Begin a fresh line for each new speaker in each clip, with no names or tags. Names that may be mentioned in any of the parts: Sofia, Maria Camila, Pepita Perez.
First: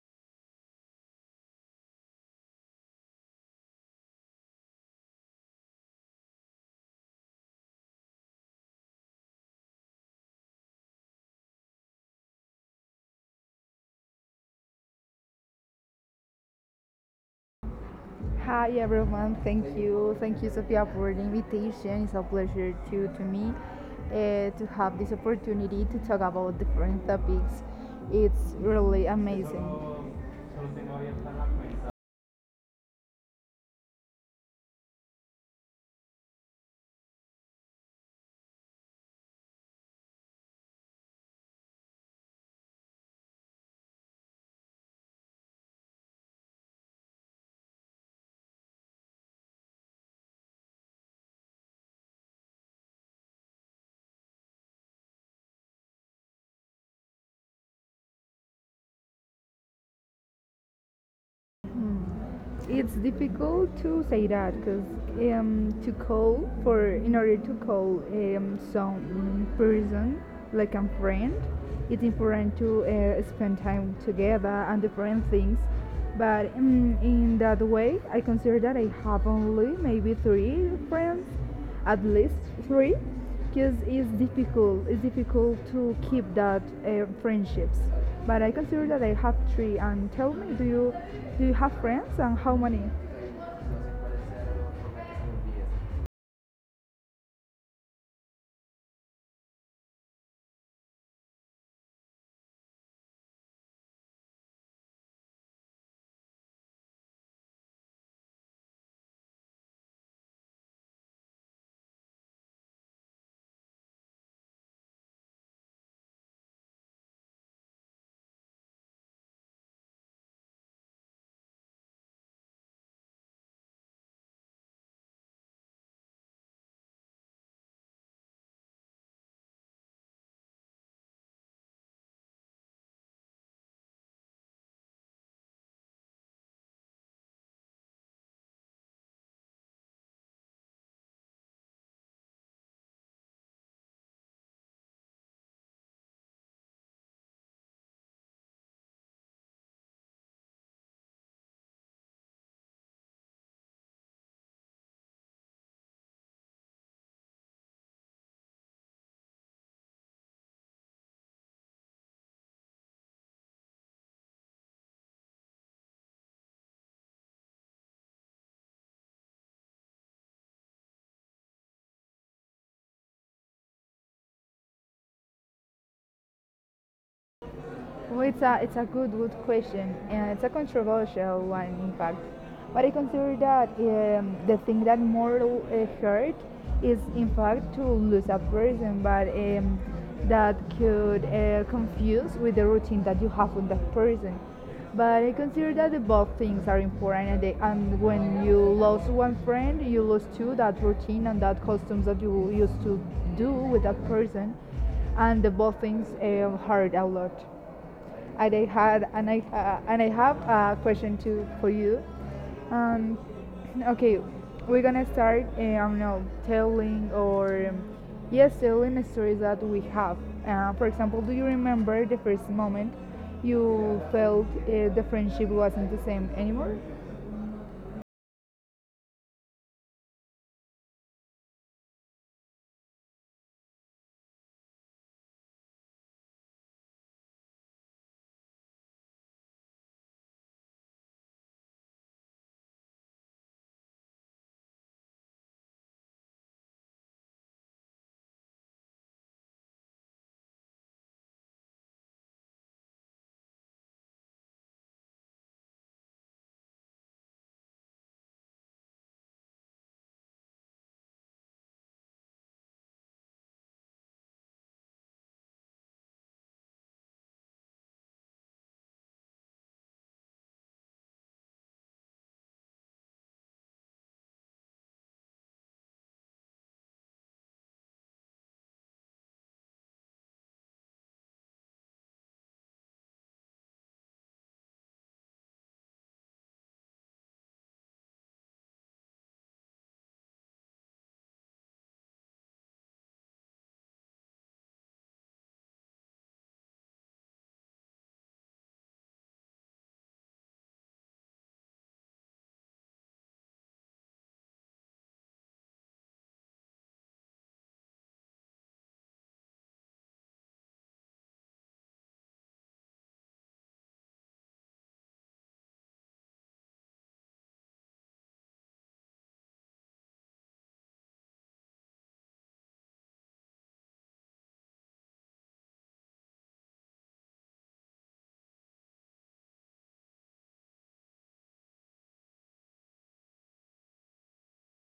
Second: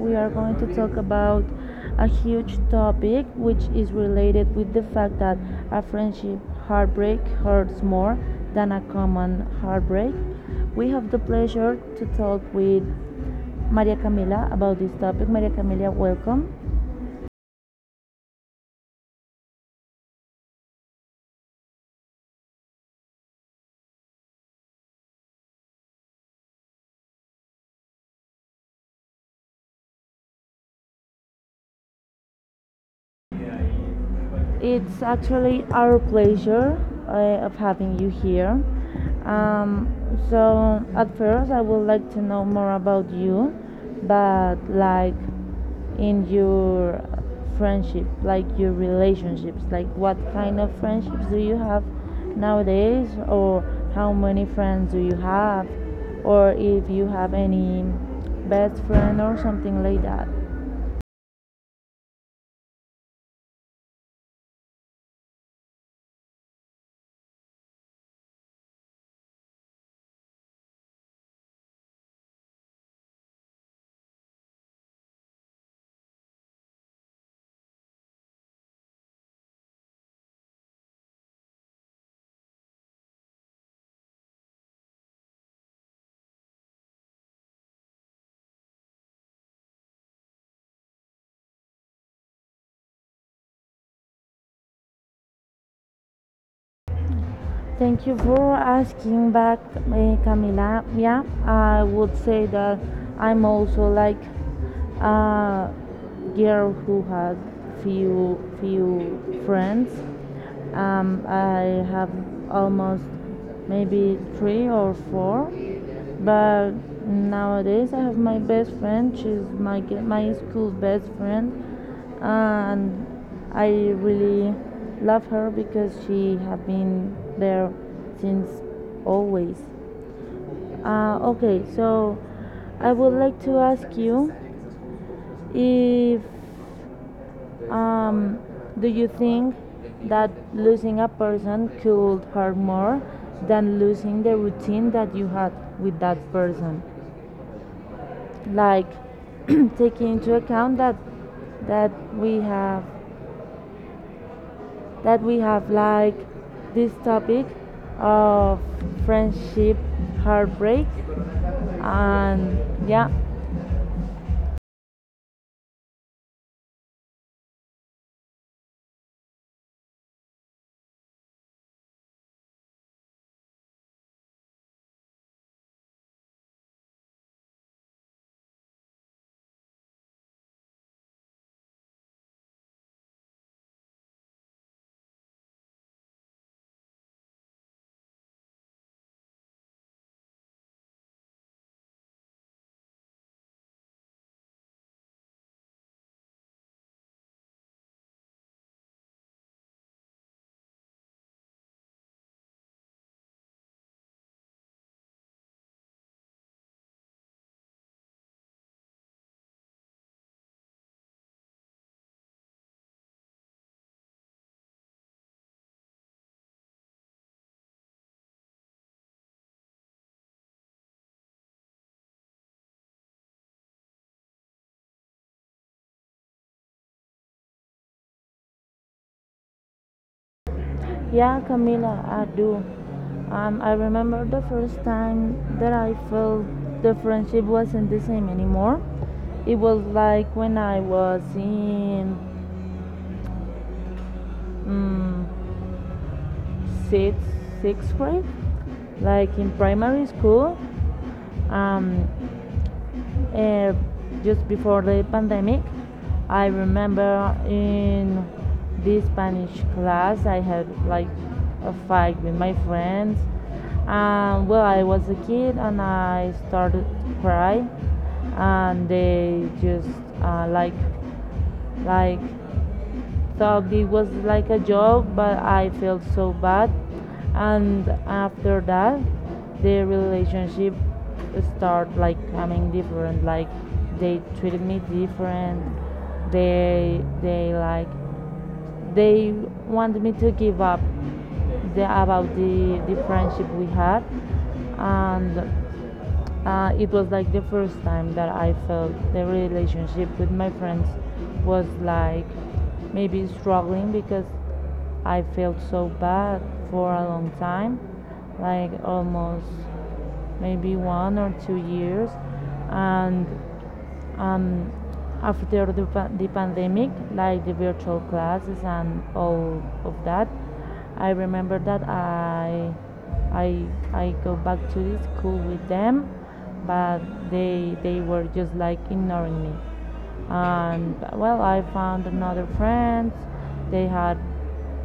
we are going to talk about a huge topic which is related with the fact that a friendship heartbreak hurts more than a common heartbreak. We have the pleasure to talk with Maria Camila about this topic. Maria Camila, welcome.
Hi everyone, thank you. Thank you, Sofia, for the invitation. It's a pleasure to me to have this opportunity to talk about different topics. It's really amazing.
It's actually our pleasure of having you here. Um, so at first, I would like to know more about you, but like in your friendship, like your relationships, like what kind of friendships do you have nowadays, or how many friends do you have, or if you have any best friend or something like that.
It's difficult to say that because to call for in order to call some person like a friend it's important to spend time together and different things but in that way I consider that I have only maybe 3 friends at least 3 because it's difficult to keep that friendships, but I consider that I have 3. And tell me, do you have friends, and how many?
Thank you for asking back, Camila. Yeah, I would say that I'm also like a girl who had few friends. I have almost maybe three or four, but nowadays I have my best friend. She's my school best friend, and I really love her because she has been there since always. Okay, so I would like to ask you if um, do you think that losing a person could hurt more than losing the routine that you had with that person? Like taking into account that that we have that we have like this topic of friendship heartbreak and yeah.
Well, it's a good question, and it's a controversial one, in fact. But I consider that the thing that more hurt is, in fact, to lose a person, but that could confuse with the routine that you have with that person. But I consider that the both things are important, and, they, and when you lose one friend, you lose two, that routine and that customs that you used to do with that person, and the both things hurt a lot. And I had and I have a question too for you. Um, okay, we're gonna start. I don't know, telling or yes, telling the stories that we have. For example, do you remember the first moment you felt the friendship wasn't the same anymore?
Yeah, Camila, I do. I remember the first time that I felt the friendship wasn't the same anymore. It was like when I was in um, sixth, sixth grade, like in primary school. Um, Uh, just before the pandemic, I remember in this Spanish class, I had like a fight with my friends. Well, I was a kid and I started to cry, and they just uh, like like, so it was like a joke, but I felt so bad. And after that, the relationship start like coming different. Like they treated me different. They they like they wanted me to give up about the friendship we had, and it was like the first time that I felt the relationship with my friends was like maybe struggling because I felt so bad for a long time, like almost maybe 1 or 2 years, and and after the pandemic like the virtual classes and all of that, I remember that i I go back to the school with them, but they were just like ignoring me, and well, I found another friends. They had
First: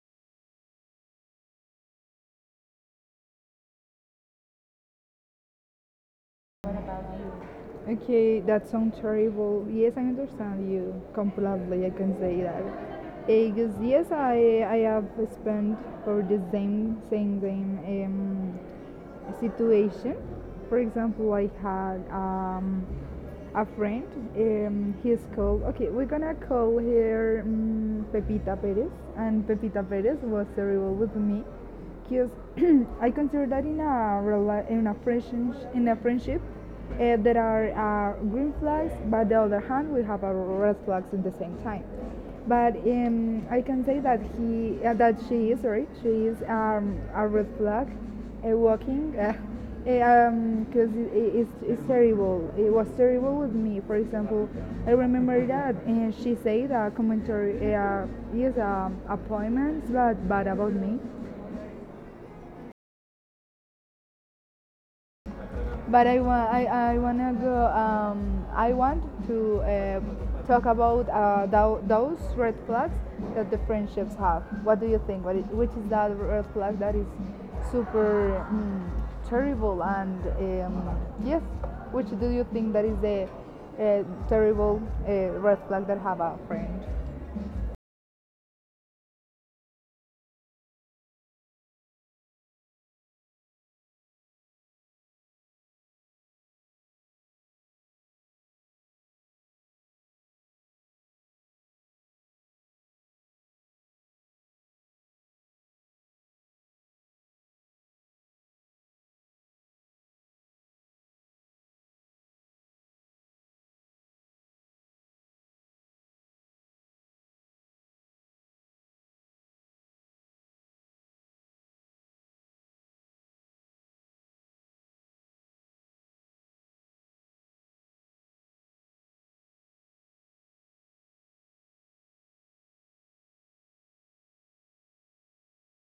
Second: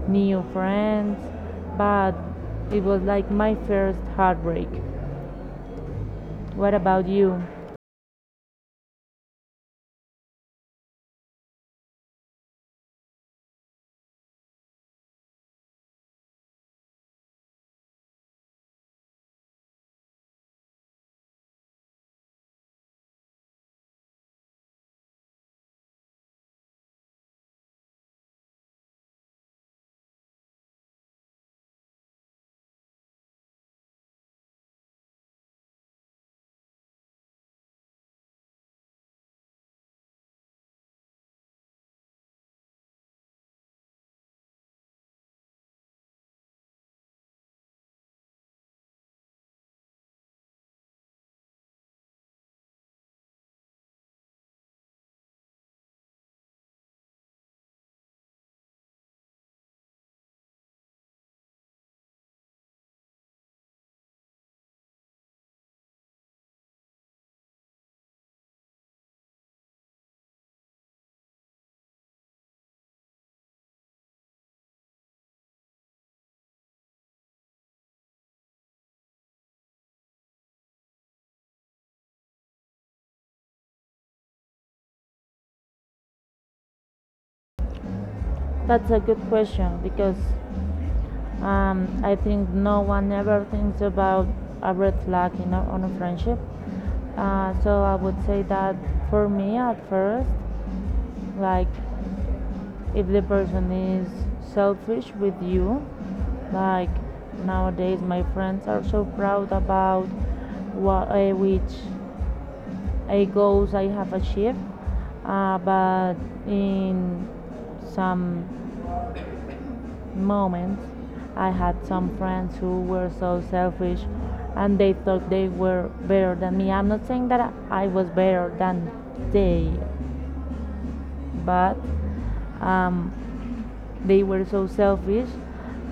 new friends, but it was like my first heartbreak. What about you?
Okay, that sounds terrible. Yes, I understand you completely. I can say that. Because yes, I have spent for the same situation. For example, I had a friend. He's called, okay, we're gonna call her Pepita Perez, and Pepita Perez was terrible with me because I consider that in a friendship there are green flags, but on the other hand we have a red flags at the same time, but I can say that he that she is, sorry, she is a red flag walking because 'cause it- it's terrible, it was terrible with me. For example, I remember that, and she said a commentary, yes, appointments but bad about me. But I wanna go. I want to talk about those red flags that the friendships have. What do you think? Which is that red flag that is super terrible and um, yes, which do you think that is the terrible red flag that have a friend?
That's a good question because I think no one ever thinks about a red flag in on a friendship. So I would say that for me at first, like if the person is selfish with you, like nowadays my friends are so proud about what, which goals I have achieved, but in some moments. I had some friends who were so selfish and they thought they were better than me. I'm not saying that I was better than they, but um, they were so selfish.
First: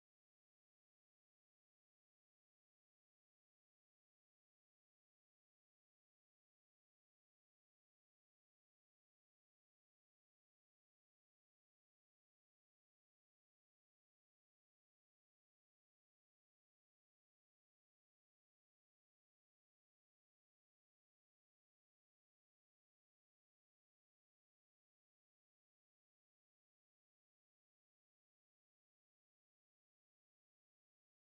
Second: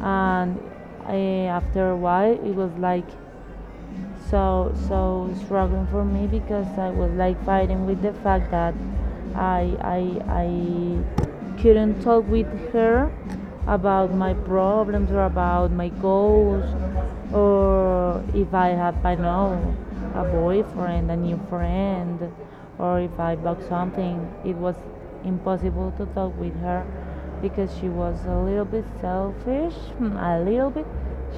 And uh, after a while, it was like so struggling for me because I was like fighting with the fact that I couldn't talk with her about my problems or about my goals, or if I had, I know, a boyfriend, a new friend, or if I bought something. It was impossible to talk with her because she was a little bit selfish, a little bit.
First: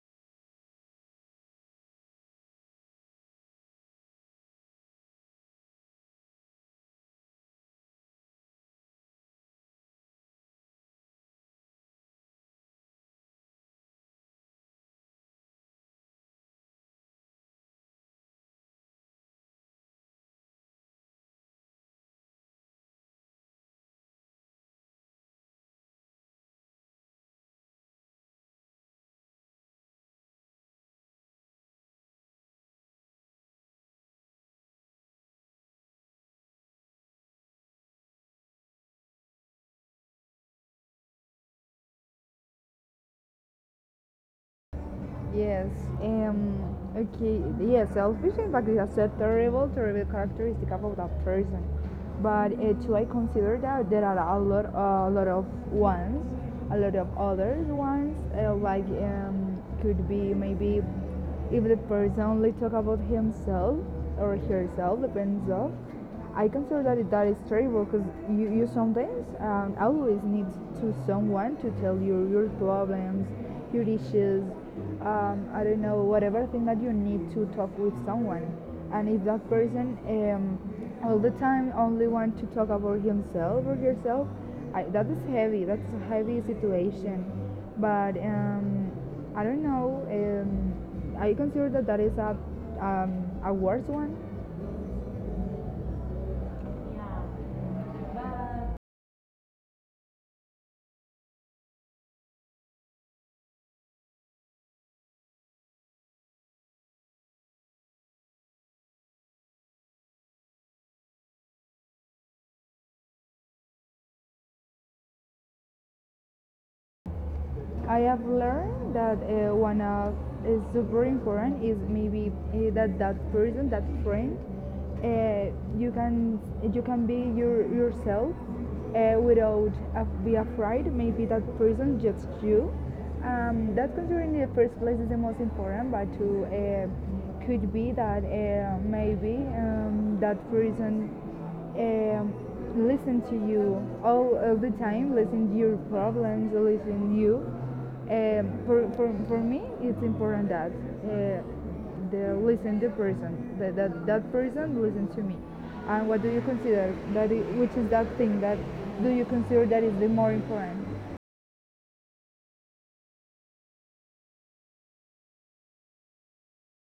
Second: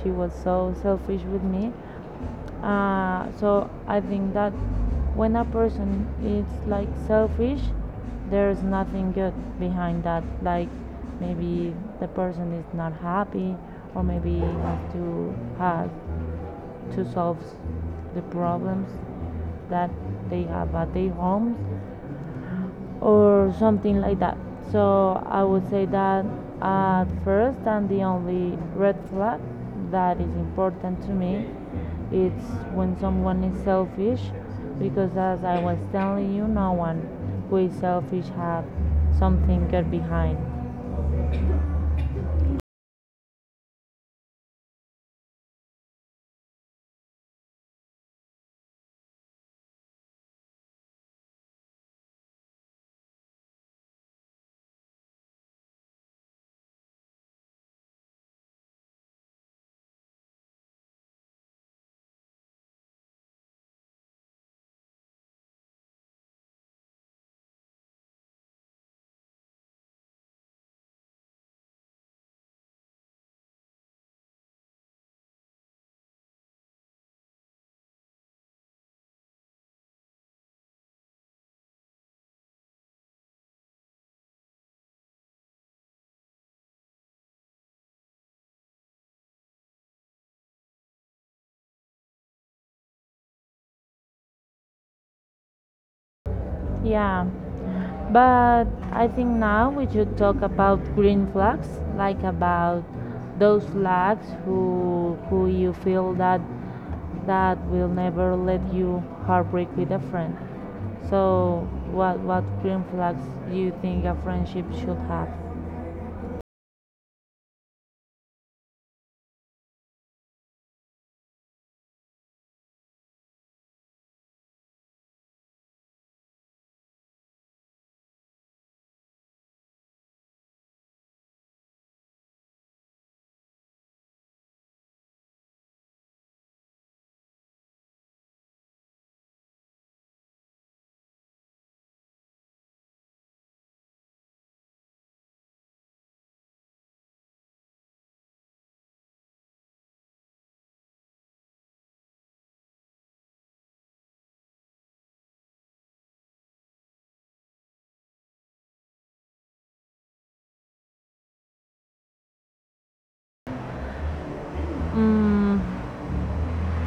She was so selfish with me. So I think that when a person is like selfish, there's nothing good behind that. Like maybe the person is not happy, or maybe has to solve the problems that they have at their homes or something like that. So I would say that at first and the only red flag that is important to me it's when someone is selfish because as I was telling you, no one who is selfish have something good behind.
Yes. Um. Okay. Yes. Selfish, in fact, is a terrible, terrible characteristic about a person. But to I consider that there are a lot of ones, a lot of others ones. Like could be maybe if the person only talk about himself or herself, depends of. I consider that that is terrible because you sometimes always need to someone to tell you your problems, your issues, I don't know, whatever thing that you need to talk with someone. And if that person all the time only want to talk about himself or herself, I, that is heavy. That's a heavy situation. But I don't know. I consider that that is a worse one.
Yeah, but I think now we should talk about green flags, like about those flags who you feel that that will never let you heartbreak with a friend. So what green flags do you think a friendship should have?
I have learned that one of is super important is maybe that that person, that friend, uh, you can you can be your yourself without be afraid. Maybe that person just you. That considering in the first place is the most important, but to could be that maybe that person uh, listen to you all the time, listen to your problems, listen to you. For me, it's important that the listen the person, that that person listen to me. And what do you consider that? Which is that thing that do you consider that is the more important?
Mm,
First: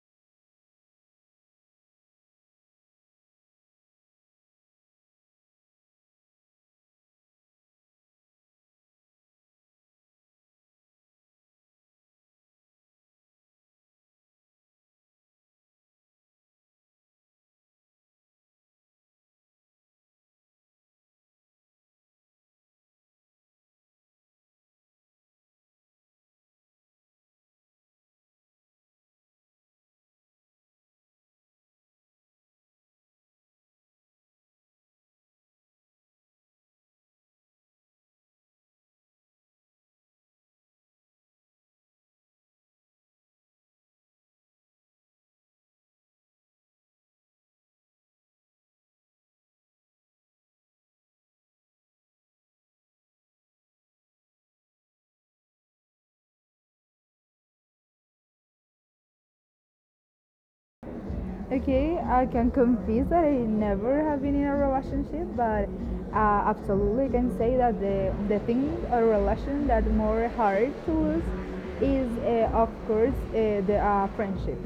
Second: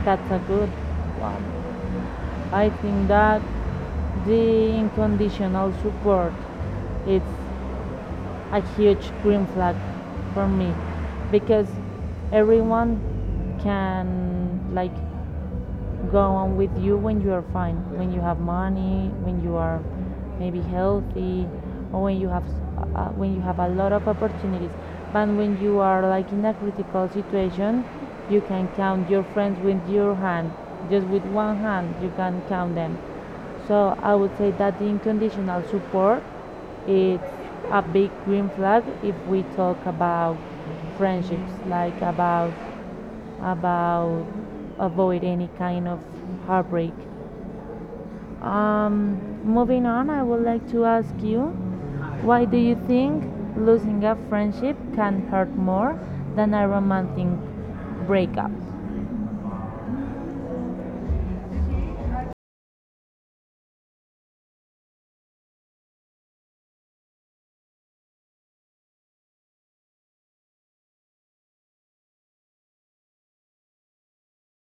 that's a good. I think that the unconditional support it's a huge green flag for me because everyone can like go on with you when you are fine, when you have money, when you are maybe healthy, or when you have a lot of opportunities. But when you are like in a critical situation, you can count your friends with your hand, just with one hand you can count them. So I would say that the unconditional support is a big green flag if we talk about friendships, like about about avoid any kind of heartbreak. Moving on, I would like to ask you, why do you think losing a friendship can hurt more than a romantic breakup?
Okay, I can confess that I never have been in a relationship, but absolutely can say that the thing a relation that more hard to lose is of course the friendship.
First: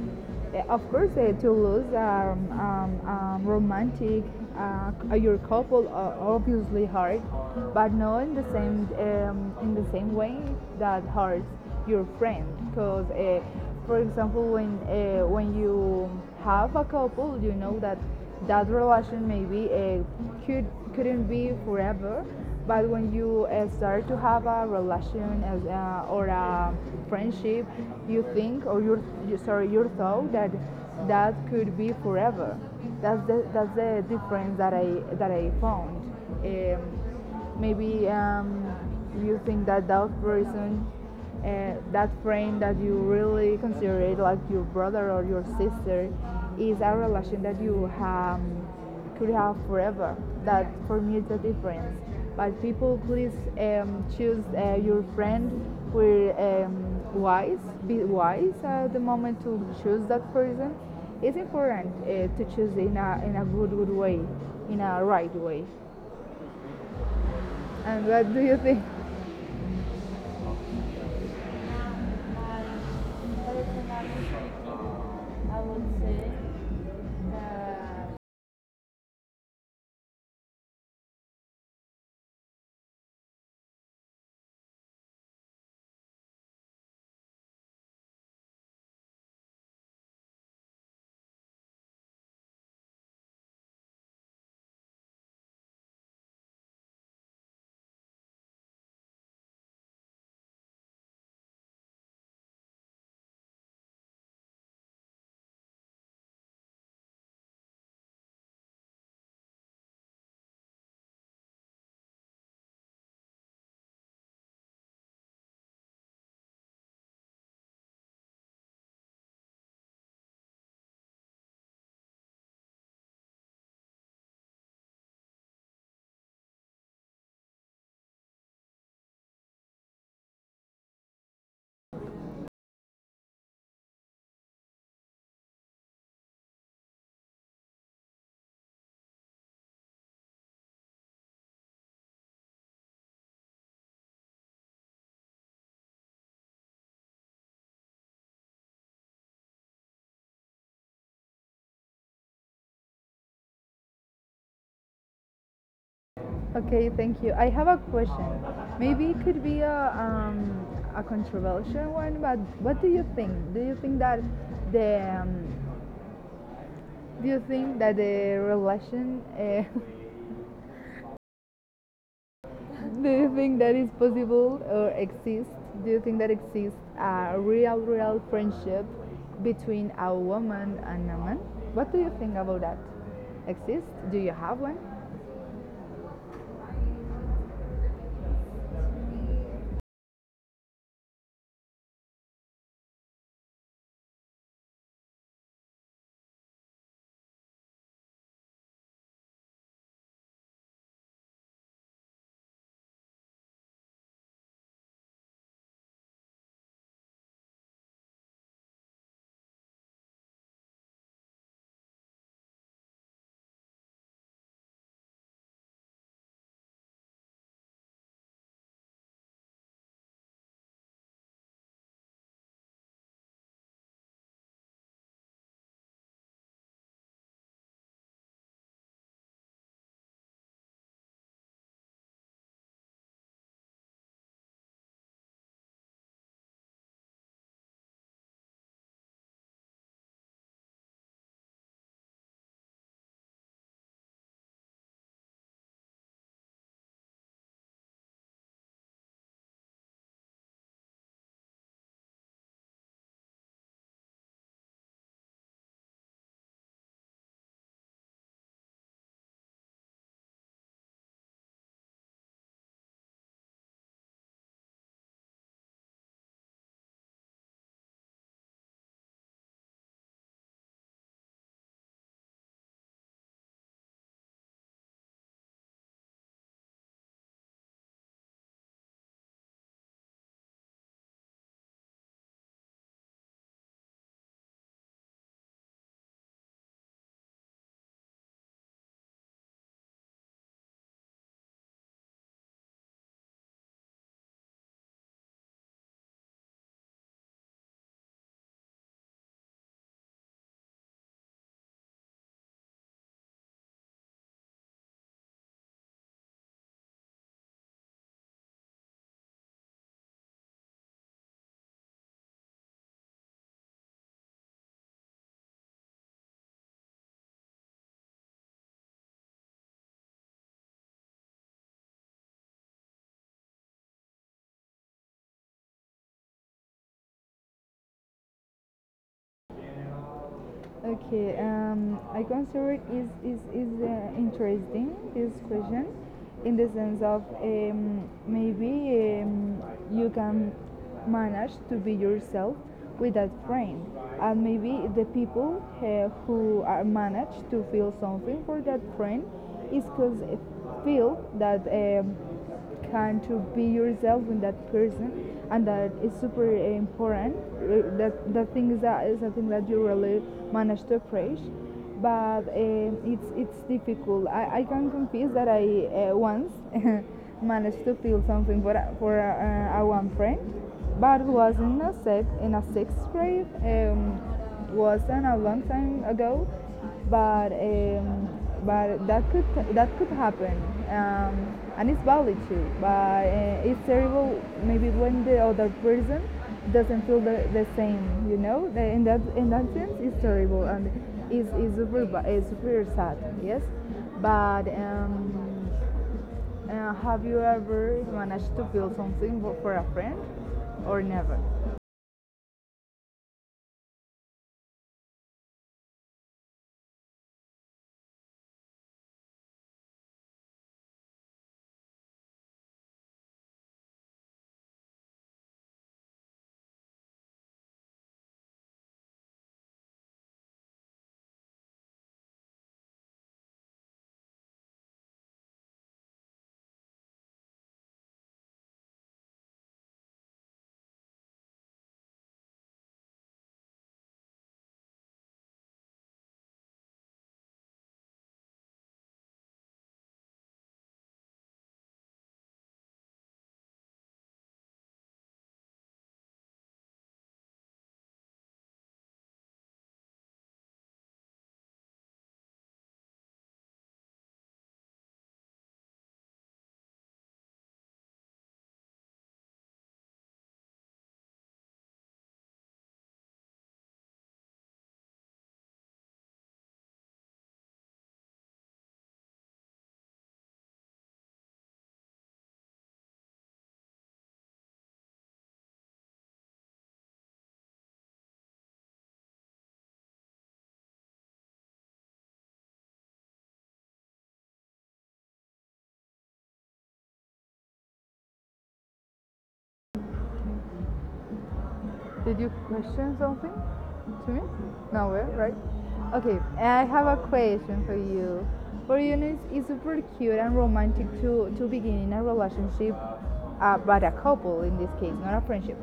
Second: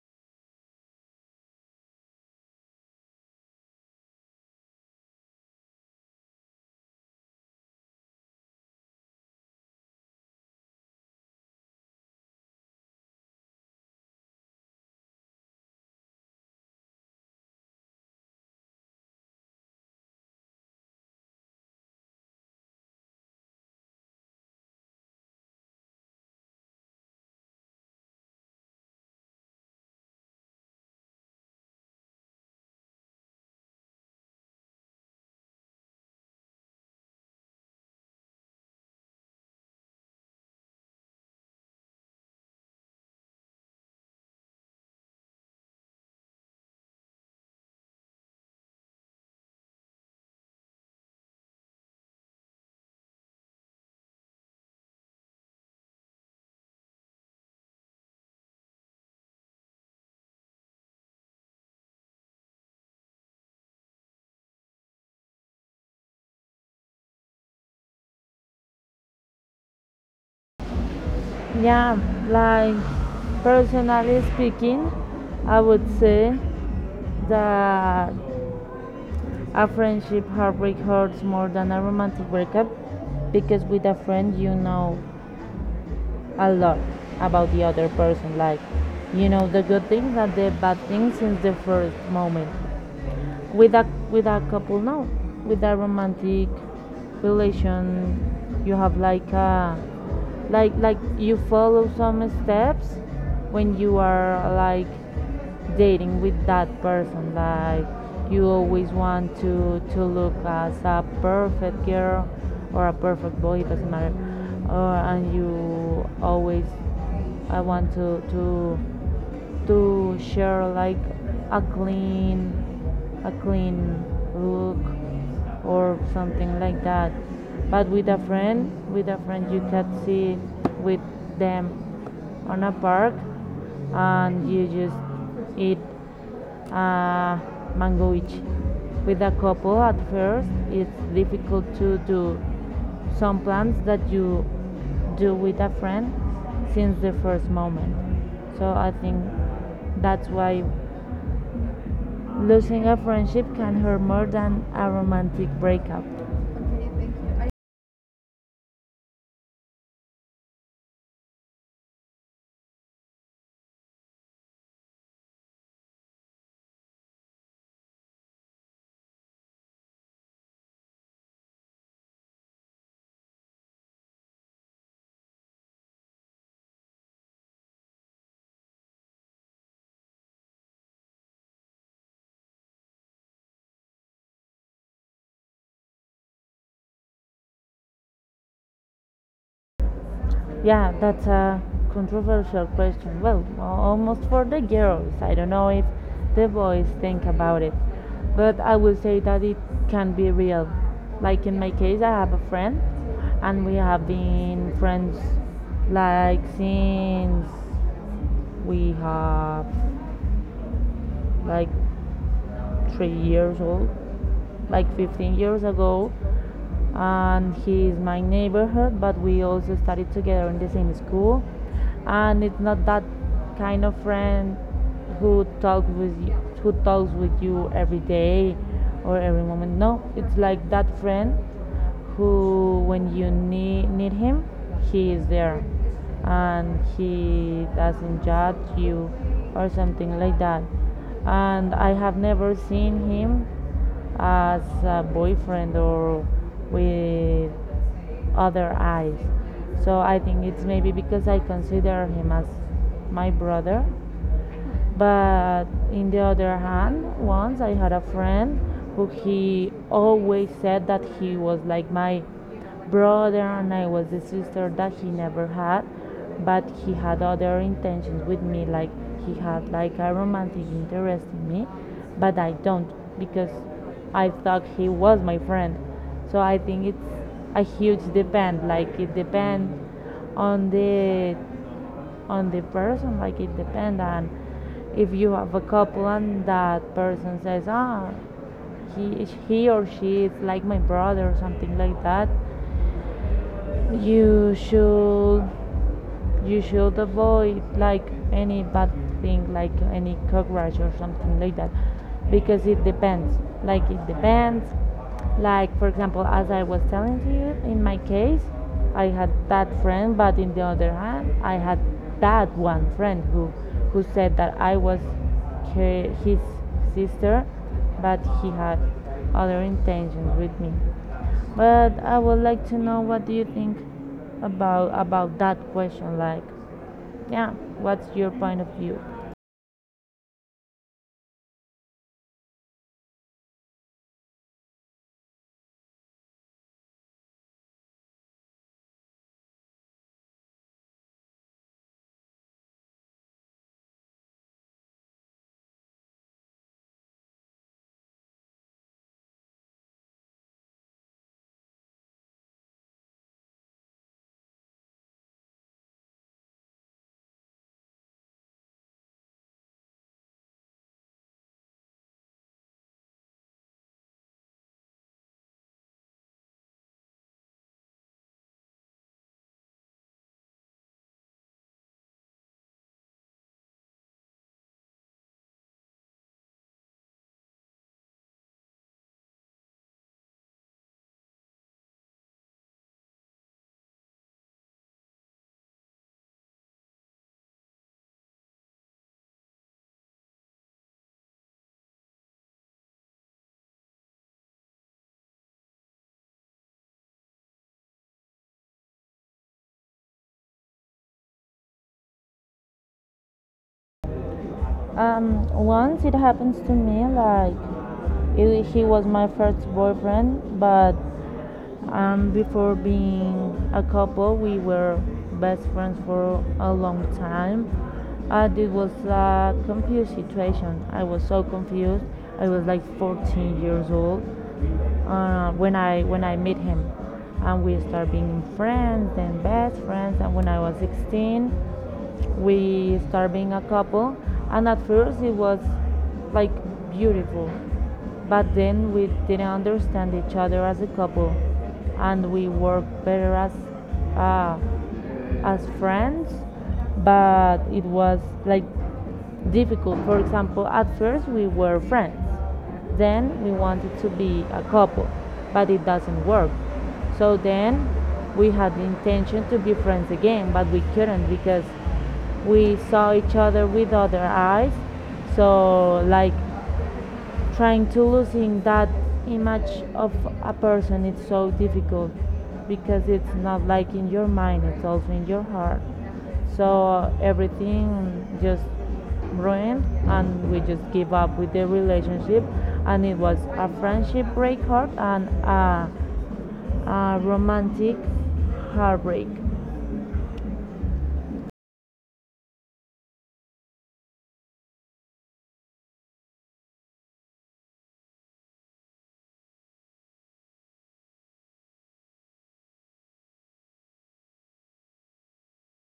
Of course, to lose romantic your couple are obviously hard, but not in the same in the same way that hurts your friend. Because, for example when you have a couple you know that that relation maybe could couldn't be forever, but when you start to have a relation as, or a friendship, you think, or your, you, sorry, your thought that that could be forever. That's the, that's the difference that I that I found. um, Maybe you think that that person, that friend that you really consider it like your brother or your sister, is a relation that you have could have forever. That for me is the difference. But people, please choose your friend who wise, be wise at the moment to choose that person. It's important to choose in a good way, in a right way. And what do you think?
Yeah, like personally speaking, I
I
would
would say
say that
yeah.
a friendship heartbreak hurts more than a romantic breakup because with a friend you know a lot about the other person, like you know the good things and the bad things since the first moment. With a couple now, with a romantic relation, you have like a like like you follow some steps when you are like dating with that person, like you always want to look as a perfect girl or a perfect boy, it doesn't matter. Or, and you always I want to share like a clean a clean look or something like that. But with a friend, you can see with them on a park and you just eat a mango each. With a couple at first it's difficult to do some plans that you do with a friend since the first moment. So I think that's why losing a friendship can hurt more than a romantic breakup.
Okay, thank you. I have a question. Maybe it could be a controversial one, but what do you think? Do you think that the do you think that the relation do you think that is possible or exists? Do you think that exists a real, real friendship between a woman and a man? What do you think about that? Exists? Do you have one?
Yeah, that's a controversial question. Well, almost for the girls. I don't know if the boys think about it, but I will say that it can be real. Like in my case, I have a friend, and we have been friends like since We have like 3 years old, like 15 years ago, and he is my neighborhood, but we also studied together in the same school. And it's not that kind of friend who talks with you, every day or every moment. No, it's like that friend who when you need him, he is there and he doesn't judge you or something like that. And I have never seen him as a boyfriend or with other eyes, so I think it's maybe because I consider him as my brother. But in the other hand, once I had a friend who he always said that he was like my brother and I was the sister that he never had, but he had other intentions with me, like he had like a romantic interest in me, but I don't because I thought he was my friend. So I think it's a huge depend, like it depends on the person, like it depends on if you have a couple and that person says, ah, he or she is like my brother or something like that, you should avoid like any bad thing, like any cockroach or something like that, because it depends, like it depends like for example as I was telling to you, in my case I had that friend, but in the other hand I had that one friend who said that I was his sister, but he had other intentions with me. But I would like to know, what do you think about that question? Like, yeah, what's your point of view?
Okay, I consider it is interesting this question, in the sense of maybe um, you can manage to be yourself with that friend, and maybe the people who are managed to feel something for that friend is because feel that can to be yourself with that person, and that is super important. That the thing is that is something that you really manage to approach. But it's difficult. I can confess that I once managed to feel something for a, a one friend, but it was in a sixth grade. Was an, a long time ago, but um, but that could happen and it's valid too, but it's terrible maybe when the other person doesn't feel the same, you know. In that, in that sense it's terrible, and it's it's super sad, yes. But have you ever managed to feel something for a friend, or never?
Um, Once it happens to me, like, he was my first boyfriend, but before being a couple, we were best friends for a long time. And it was a confused situation. I was so confused. I was like 14 years old when I met him, and we started being friends and best friends. And when I was 16, we started being a couple. And at first, it was like beautiful. But then we didn't understand each other as a couple, and we worked better as ah as friends, but it was like difficult. For example, at first we were friends, then we wanted to be a couple, but it doesn't work. So then we had the intention to be friends again, but we couldn't because we saw each other with other eyes. So, like, trying to losing that image of a person is so difficult because it's not like in your mind, it's also in your heart, so everything just ruined and we just give up with the relationship. And it was a friendship break heart and a romantic heartbreak.
Did you question something to me? Nowhere, right? Okay, I have a question for you. For you, it's super cute and romantic to begin in a relationship, but a couple in this case, not a friendship.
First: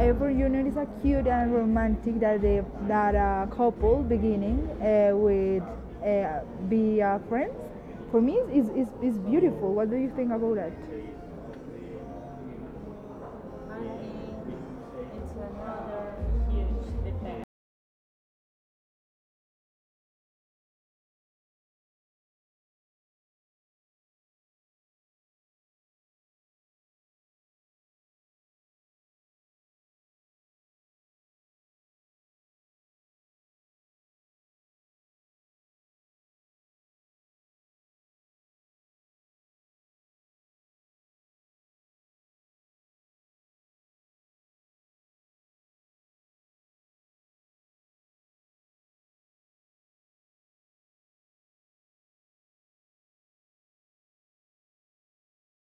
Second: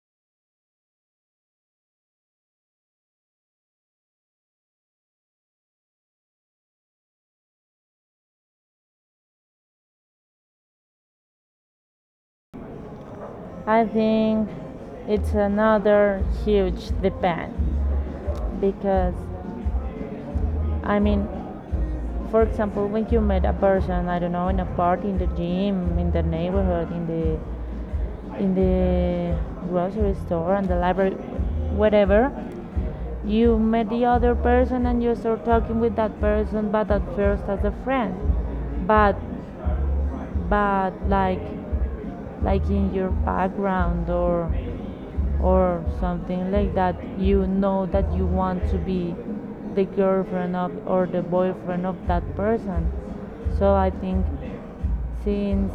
Every unit is a cute and romantic that they, that a couple beginning with uh, be friends. For me, it's beautiful. What do you think about that? I
I think
think
it's
it's another
another huge
huge debate.
depend because i mean for example, when you met a person, I don't know, in a party, in the gym, in the neighborhood, in the grocery store, and the library, whatever, you met the other person and you start talking with that person, but at first as a friend, but but like like in your background or something like that, you know that you want to be the girlfriend of or the boyfriend of that person. So I think, since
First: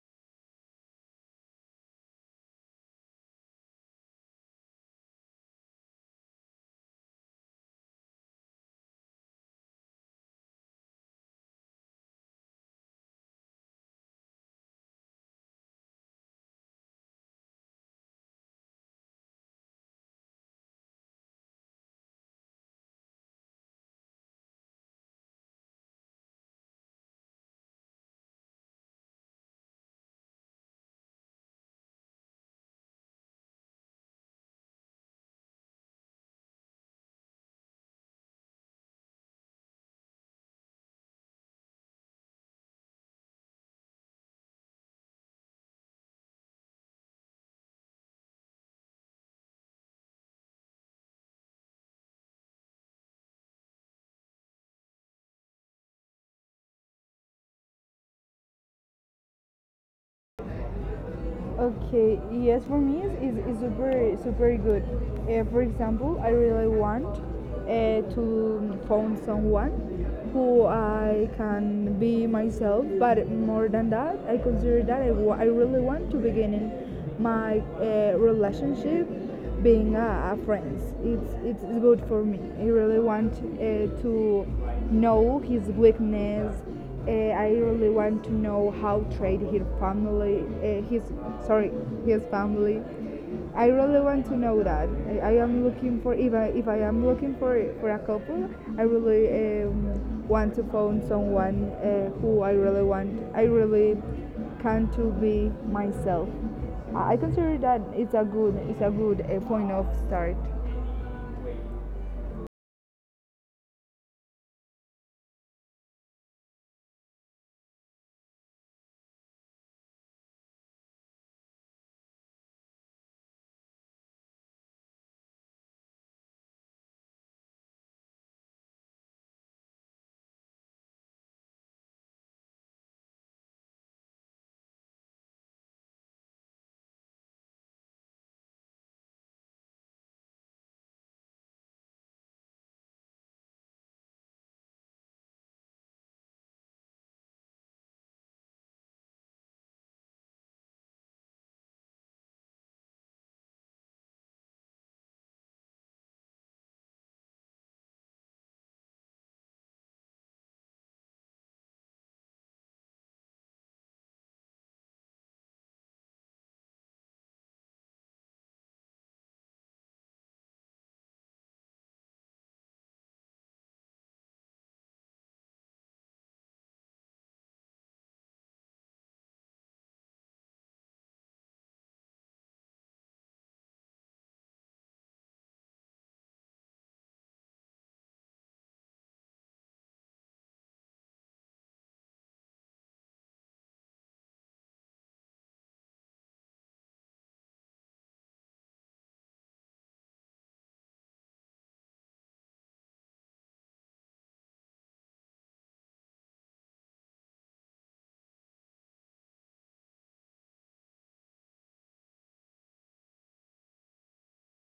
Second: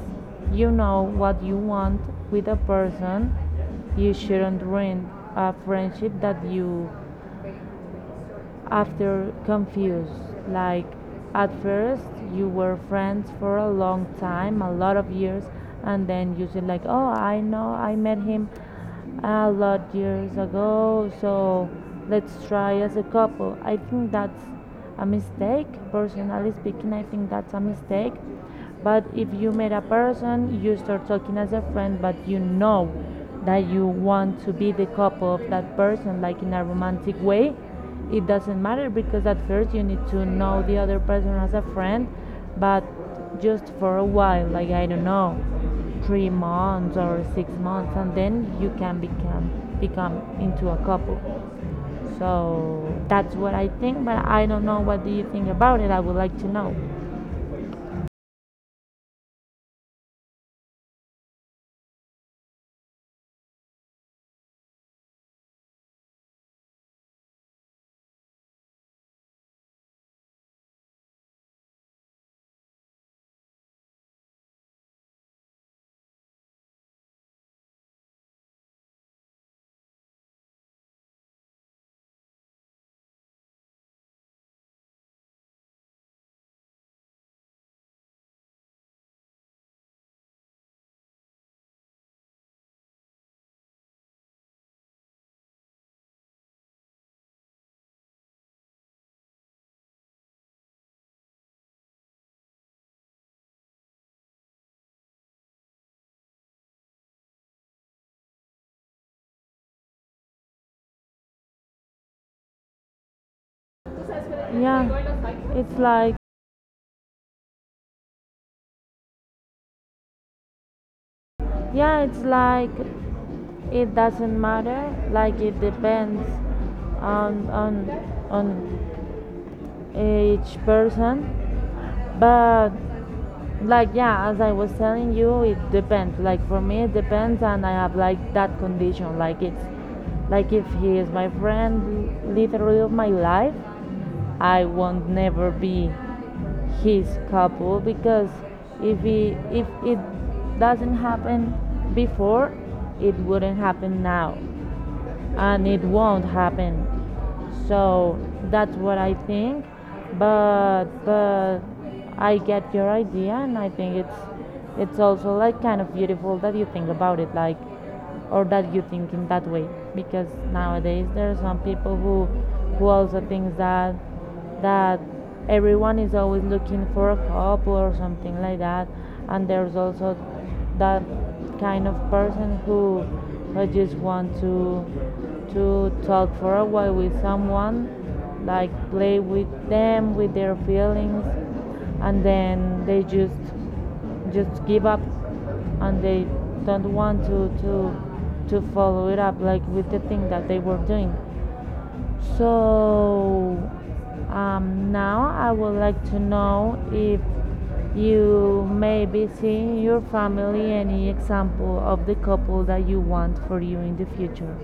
you know what you want with a person, you shouldn't ruin a friendship that you after confused. Like at first you were friends for a long time, a lot of years, and then you said like, "Oh, I know, I met him a lot years ago, so let's try as a couple." I think that's a mistake. Personally speaking, I think that's a mistake. But if you meet a person, you start talking as a friend, but you know that you want to be the couple of that person, like in a romantic way, it doesn't matter, because at first you need to know the other person as a friend, but just for a while, like I don't know, 3 months or 6 months, and then you can become into a couple. So that's what I think, but I don't know what do you think about it. I would like to know.
Okay, yes, for me it's super good. For example, I really want to find someone who I can be myself, but more than that, I consider that I really want to begin in my relationship being a friend. It's good for me. I really want to know his weakness. I really want to know how treat his family. His sorry, his family. I really want to know that. I am looking for, if I am looking for a couple. I really want to find someone who I really want. I really can to be myself. I consider that it's a good, it's a good point of start.
Yeah, it's like, yeah, it's like, it doesn't matter. Like it depends on on on each person. But like, yeah, as I was telling you, it depends. Like for me, it depends, and I have like that condition. Like it's like, if he is my friend, literally of my life, I won't never be his couple, because if it doesn't happen before, it wouldn't happen now and it won't happen. So that's what I think. But I get your idea, and I think it's also like kind of beautiful that you think about it like or that you think in that way, because nowadays there are some people who also thinks that that everyone is always looking for a couple or something like that. And there's also that kind of person who just want to talk for a while with someone, like play with them, with their feelings, and then they just give up and they don't want to follow it up like with the thing that they were doing. So now I would like to know if you may be seeing your family any example of the couple that you want for you in the future.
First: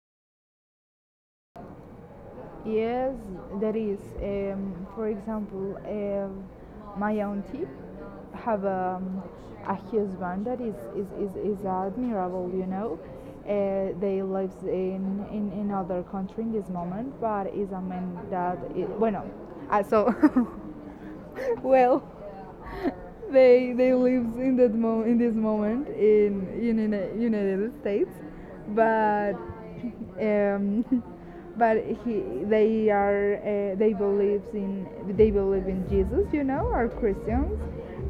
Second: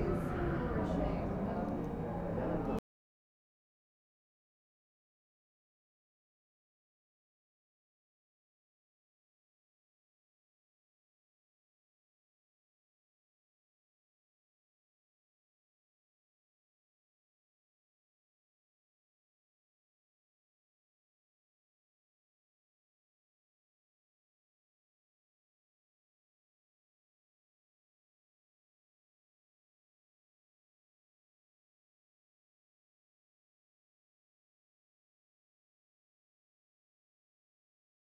Yes, there is. For example, my auntie have a husband that is admirable. You know, they lives in other country in this moment, but is a man that bueno, ah, so well. They live in that in this moment in United States, but um, but he they are they believe in Jesus, you know, are Christians,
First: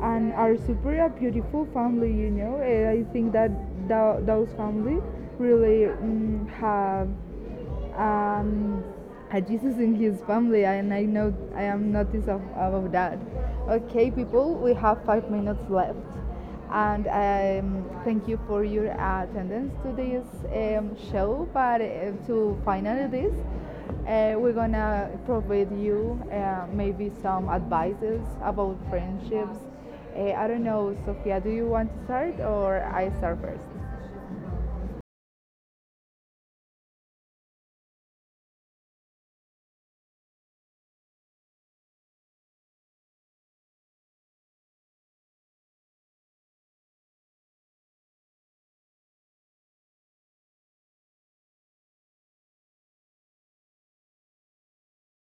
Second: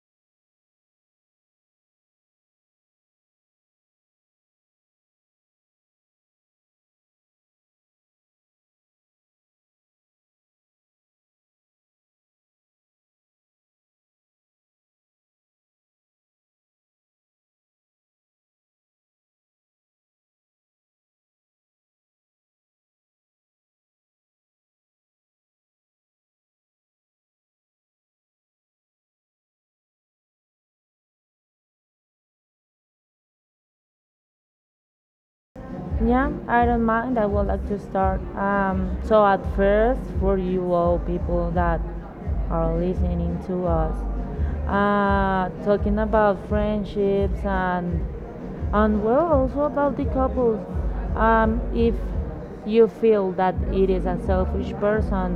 and are super a beautiful family, you know. And I think that those family really have um, Jesus in his family, and I know I am noticed of, about that. Okay, people, we have 5 minutes left, and thank you for your attendance to this show. But to finally this, we're gonna provide you maybe some advices about friendships. I don't know, Sofia, do you want to start, or I start first?
Yeah, I don't mind. I would like to start. So at first, for you all people that are listening to us, talking about friendships and well, also about the couples. If you feel that it is a selfish person,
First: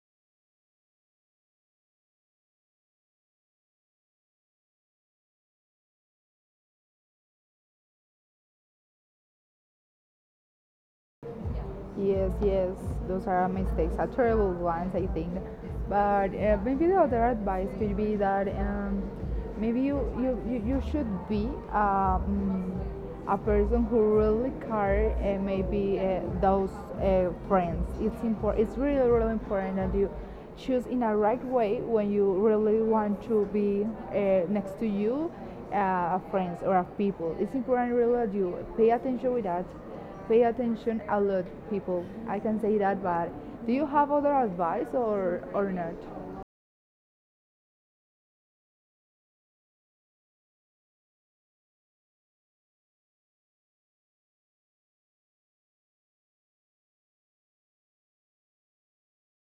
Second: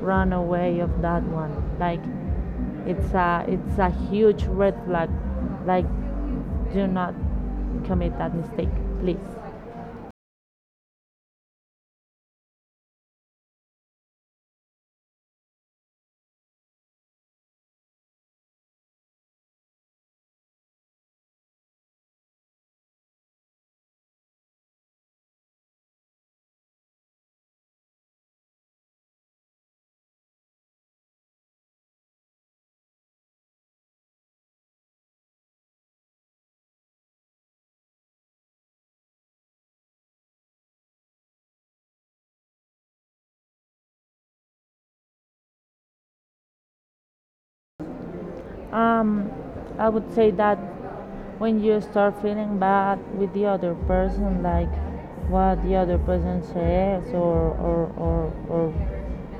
run away of that one. Like it's a huge red flag. Like do not commit that mistake, please.
Yes, yes, those are mistakes, are terrible ones, I think. But maybe the other advice could be that maybe you should be a person who really care maybe those friends. It's important. It's really important that you choose in a right way when you really want to be next to you friends or of people. It's important really that you pay attention a lot, people. I can say that, but do you have other advice, or not?
Um, I would say that when you start feeling bad with the other person, like what the other person says or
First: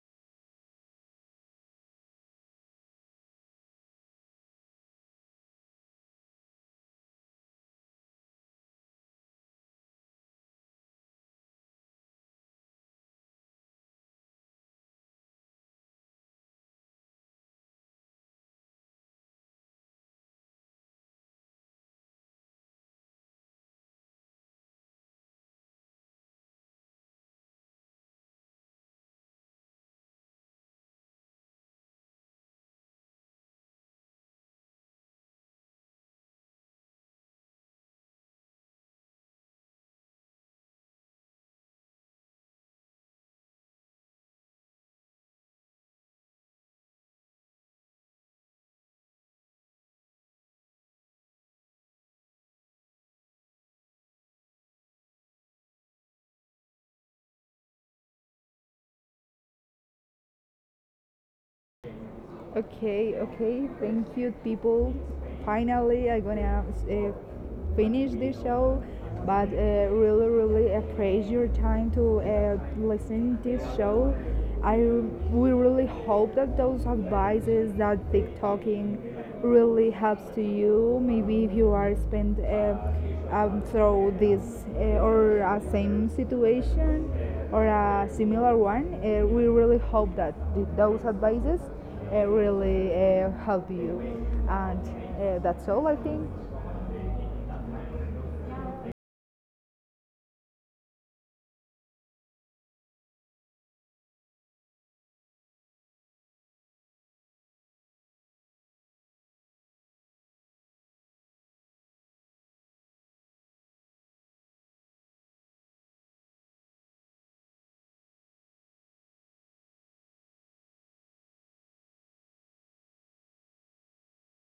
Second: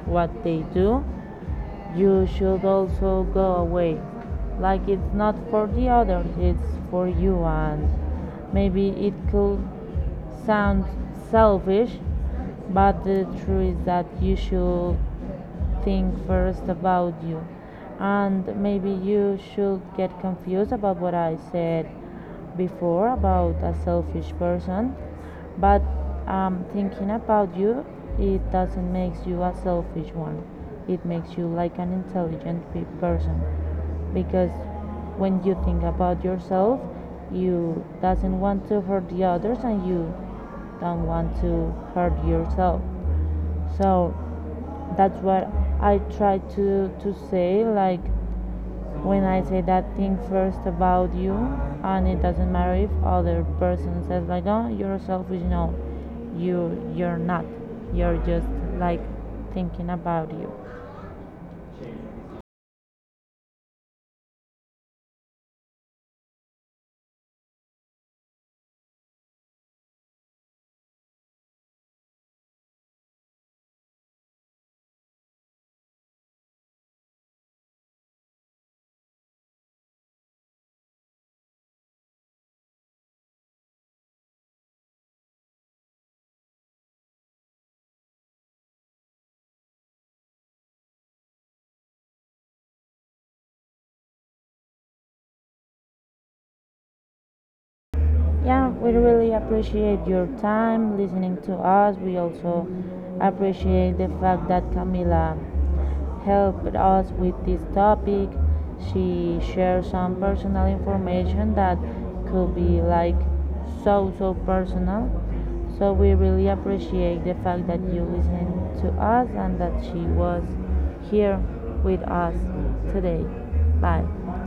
what they do, you should also go away. Like it's not for the other, it's for you, and maybe it could sound selfish, but the truth is that you should think first about you. And maybe you should get confused about what I said before about a selfish person. But thinking about you, it doesn't make you a selfish one. It makes you like an intelligent person. Because when you think about yourself, you doesn't want to hurt the others and you don't want to hurt yourself. So that's what I try to say, like when I say that thing first about you, and it doesn't matter if other person says like, oh, you're selfish. No, you you're not. You're just like thinking about you.
Okay, okay, thank you, people. Finally, I'm gonna finish this show, but really, really appreciate your time to listen this show. I We really hope that those advices that TikToking really helps to you. Maybe if you are spent through this or a same situation or a similar one, we really hope that those advices really help you. And that's all, I think.
Yeah, we really appreciate your time listening to us. We also appreciate the fact that Camila helped us with this topic. She shared some personal information that could be like so personal. So we really appreciate the fact that you listened to us and that she was here with us today. Bye.